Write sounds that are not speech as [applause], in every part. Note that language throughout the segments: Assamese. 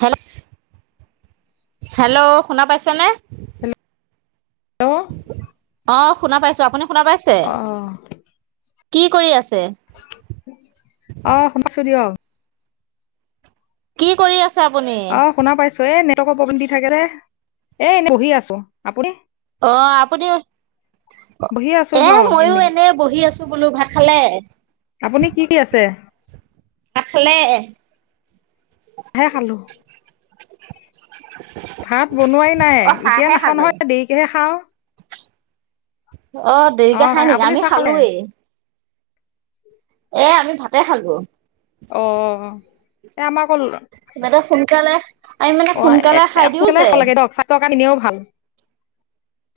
হেল হেল্ল' শুনা পাইছেনে? হেল্ল' অ শুনা পাইছো আপুনি শুনা পাইছে অ', কি কৰি আছে। অ শুনাইছো দিয়ক। কি কৰি আছ? অ শুনা পাইছো এ নেটৱৰ্কৰ পব দি থাকে দে এ এনে বহি আছো আপুনি অ আপুনি বহি আছো এ দিয়ক মইো এনেই এনে বহি আছো বোলো ভাত। খালে? আপুনি কি আছে। তখলে হে খালো ভাত বনোৱাই নাই অ' এতিয়া চাহহে নাখাওঁ খালে। নহয় দেৰিকেহে খাওঁ। অ দেৰিকে অ', খাই নেকি আপুনি আমি চাহ খালে খালোয়েই এ আমি ভাতে খালো অ আমাক মলে সোনকালে আমি মানে অ সোনকালে এক খাই একসো দিওঁ পালাই যে। ভাল লাগে দক স্বাস্থ্যকা কনেও ভাল।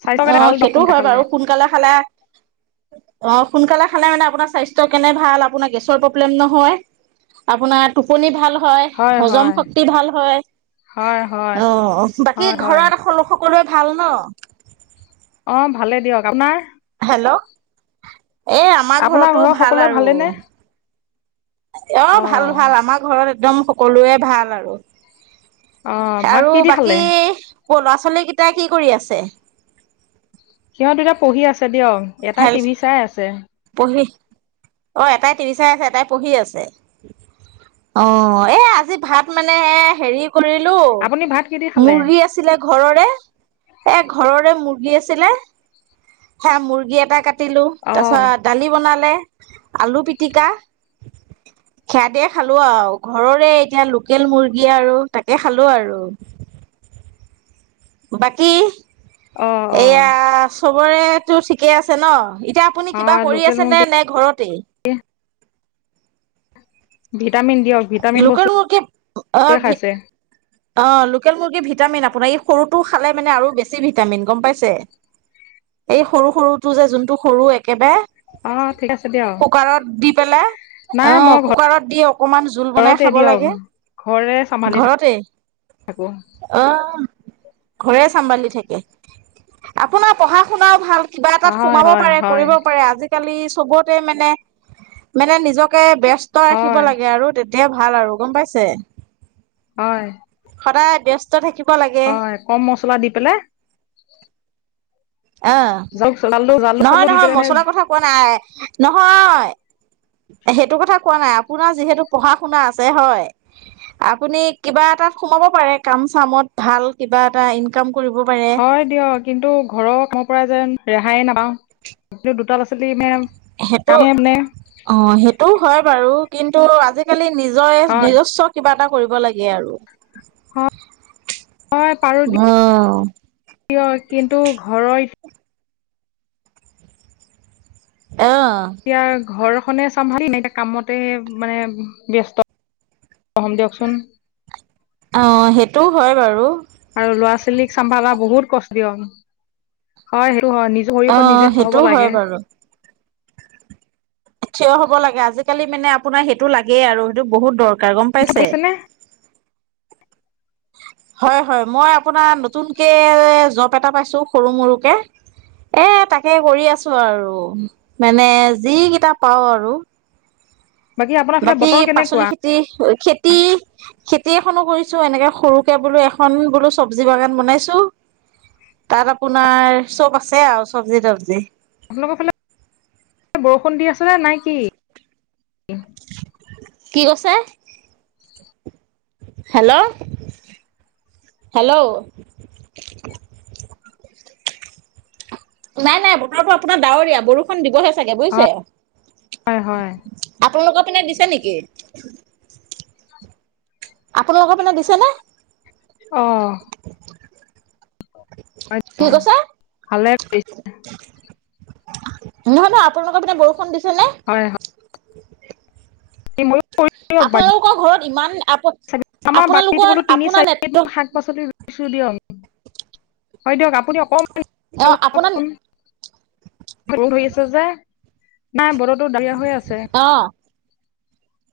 স্বাস্থ্যৰ অ কাৰণে ভাল দিয়ক সেইটো সোনকালে হয় খালে বাৰু সোনকালে খালে অ সোনকালে ভ হয়, হজম হয়, শক্তি ভাল হয় হয়, হয়, অ বাকী হয়, হয় ঘৰত এ ল। ক ভাল ন। অঁ ভালে দিয়ক। আপোনাৰ? হেল্ল' এ আমাৰ আপোনাৰ ঘৰতো ঘৰৰ ভাল সকলোৱে আৰু ভালেনে অ ভাল ভাল আমাৰ ঘৰত একদম সকলোৱে ভাল আৰু। অ', ভাত আৰু কি দি বাকী খালে ক লৰা ছোৱালী কেইটা কি কৰি আছে। সিহঁত দুটা পঢ়ি আছে দিয়ক এটা হেল টিভি চাই আছে। পঢ়ি অ এটাই টিভি চাই আছে এটাই পঢ়ি আছে। অ এ আজি ভাত মানে এ হেৰি। কৰিলো আপুনি ভাত কি দি খালে মুৰ্গী আছিলে ঘৰৰে এ ঘৰৰে মুৰ্গী। মুৰ্গী আছিলে সে মুৰ্গী এটা কাটিলো অ তাৰপিছত দালি বনালে, আলু পিটিকা। খোদে খালো আৰু ঘৰৰে এতিয়া লোকেল মুৰ্গী আৰু তাকে খালো আৰু উ বাকী অ অ এইয়া চবৰে ঠিকে আছে ন এতিয়া আপুনি অ কিবা কৰি লোকেল আছে নে মুৰ্গী নে ঘৰত [inaudible] ভিটামিন দিয়ক ভিটামিন লোকে বস্তুৱে কি অ ভ খাইছে অ। লোকেল মুৰ্গীৰ ভিটামিন আপোনাৰ এই সৰুটো খালে মানে আৰু বেছি ভিটামিন গম পাইছে। এই সৰু সৰুটো যে যোনটো সৰু একেবাৰে অ ঠিক আছে দিয়ক কুকাৰত দি পেলাই অ নাই মই কুকাৰত দি অকমান জোল বনাই ঘৰতে খাব দিয়ক লাগে ঘৰে চম্ভালি ঘৰতে থাকো অ। ঘৰে চম্ভালি থাকে। আপোনাৰ পঢ়া শুনাও ভাল, কিবা এটাত হয় সোমাব হয় পাৰে, হয় কৰিব পাৰে। আজিকালি চবতে মানে মানে নিজকে ব্যস্ত ৰাখিব হয় লাগে আৰু। এয়া ভাল আৰু গম পাইছে। হয়। সদায় ব্যস্ত থাকিব, লাগে হয়। কম মছলা দি পেলাই। অ, জালুক জালুক জালুক নহয় চালুক দি নহয় পেলাই মানে মছলাৰ কথা কোৱা নাই নহয়। সেইটো কথা কোৱা নাই, আপোনাৰ যিহেতু পঢ়া শুনা আছে হয়। আপুনি কিবা এটাত সোমাব পাৰে, কাম চামত ভাল কিবা এটা ইনকাম। কৰিব পাৰে হয় দিয়া। কিন্তু ঘৰৰ পৰা যেন ৰেহাই নাই, এতিয়া দুটা লৰা ছোৱালীও নাই। সেইটো অ সেইটো হয় বাৰু। কিন্তু আজিকালি নিজৰে হয় নিজস্ব কিবা এটা কৰিব লাগে আৰু। হয় পাৰো। অ কিয় কিন্তু ঘৰৰ অ', এতিয়া ঘৰখনে চম্ভালি নে কামতে মানে ব্যস্ত। ম দিয়কচোন। অ সেইটোও হয় বাৰু। আৰু ল'ৰা ছোৱালীক চম্ভালা বহুত কষ্ট হয়। টো হয় নিজৰ ভৰিতে অ', নিজে থিয় হ'ব সেইটোও হয় লাগে। বাৰু। থিয় হ'ব লাগে। আজিকালি মানে আপোনাৰ সেইটো লাগেই আৰু সেইটো বহুত দৰকাৰ। ক গম পাইছে। কৈছেনে হয় হয়। মই আপোনাৰ নতুনকে জব এটা পাইছো সৰু মৰুকে। অ তাকে কৰি আছো আৰু মানে যিকেইটা পাওঁ আৰু। বাকী আপোনাৰ ফালে বাকী বতৰ পাচলি কেনেকুৱা খেতি খেতি, গোতেইখনো কৰিছো। এনেকে সৰুকে বোলো এখন বোলো চব্জি বাগান বনাইছো। তাত আপোনাৰ চব আছে আৰু চবজি তবজি। আপোনালোকৰ ফালে বৰষুণ দি আছে নাই কি? কি কৈছে হেল্ল', হেল্ল', নাই নাই বতৰটো আপোনাৰ ডাৱৰীয়া, বৰষুণ দিবহে চাগে হয় বুইছে। হয় হয় আপোনালোকৰ পিনে দিছে নেকি? আপোনালোকৰ মানে দিছে নে? অ হয় কি ত কৈছে ভালে কৰিছে [unintelligible] নহয় নহয় আপোনালোকৰ পিনে বৰষুণ দিছে নে? হয় হয় [unintelligible] ময়ো আপোনালোকৰ ঘৰত ইমান আপ আমাৰ বাৰিত আপোনালোকৰ বোলো তিনি আপোনাৰ চাৰি বিধ নেটৱৰ্ক শাক পাচলি ৰুই দিয়ক হয় দিয়ক আপুনি অক ভ অ আপোনাৰ কওকচোন ৰ'দ হৈ আছে যে [unintelligible] নাই বতৰটো ডাৱৰীয়া হৈ আছে। অ।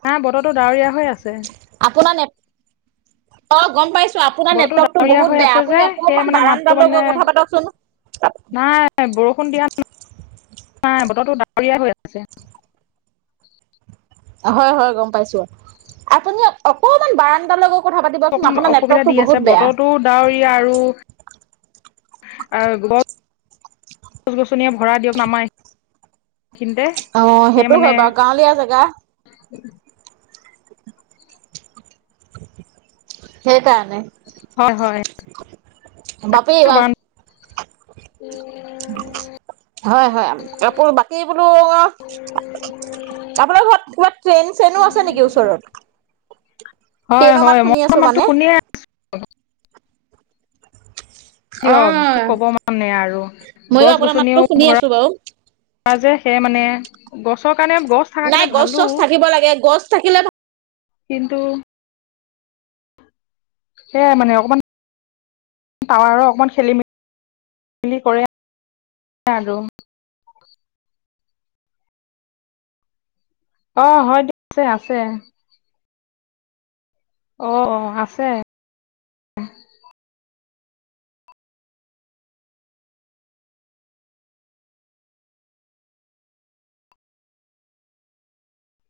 নাই বতৰটো ডাৱৰীয়া হৈ আপোনাৰ নেট আছে। অ গম পাইছো আপোনাৰ বতৰটো নেটৱৰ্কতটো ডাৱৰীয়া বহুত হৈ বেয়া, আছে যে আপুনি সেয়ে অকনমান মানে মাতটো বাৰণ্ডাৰ মানে গৈ কথা পাতকচোন। নাই বৰষুণ দিয়া নাই। নাই বতৰটো ডাৱৰীয়া হৈ আছে। হয় হয় গম পাইছো। আপুনি অকমান বাৰাণ্ডাৰ গৈ কথা পাতিবচোন আপোনাৰ অসুবিধা নেটৱৰ্কটো দি আছে, বহুত বেয়া। বতৰটো ডাৱৰীয়া আৰু। আহ গ গছ গছনিয়ে ভৰা দিয়ক আমাৰ কিন্তে অ কে সেইটো হয় মানে বাৰু গাঁৱলীয়া জেগা সেইকাৰণে হয় হয় বাপি এইবাৰ [unintelligible] হয় হয় আপো বাকী বোলো আপোনাৰ ঘৰত কিবা ট্ৰেইন চেইনো আছে নেকি ওচৰত হয় ট্ৰেইনৰ মাত হয় শুনি মই আছো মাতো মানে। শুনিয়ে আছো অ। দিয়ক কি ক'ব মানে আৰু ময়ো গছ আপোনাৰ মাতটো গছনিও শুনি ভৰা আছো বাৰু। এয়া যে সেই মানে গছৰ কাৰণে গছ থকা নাই কাৰণে গছ ভালো চছ থাকিব লাগে গছ থাকিলে কিন্তু সেইয়াই মানে অকমান টাৱাৰো অকণমান খেলি মেলি মেলি কৰে আৰু অ হয় দিয়ক ছে আছে অ আছে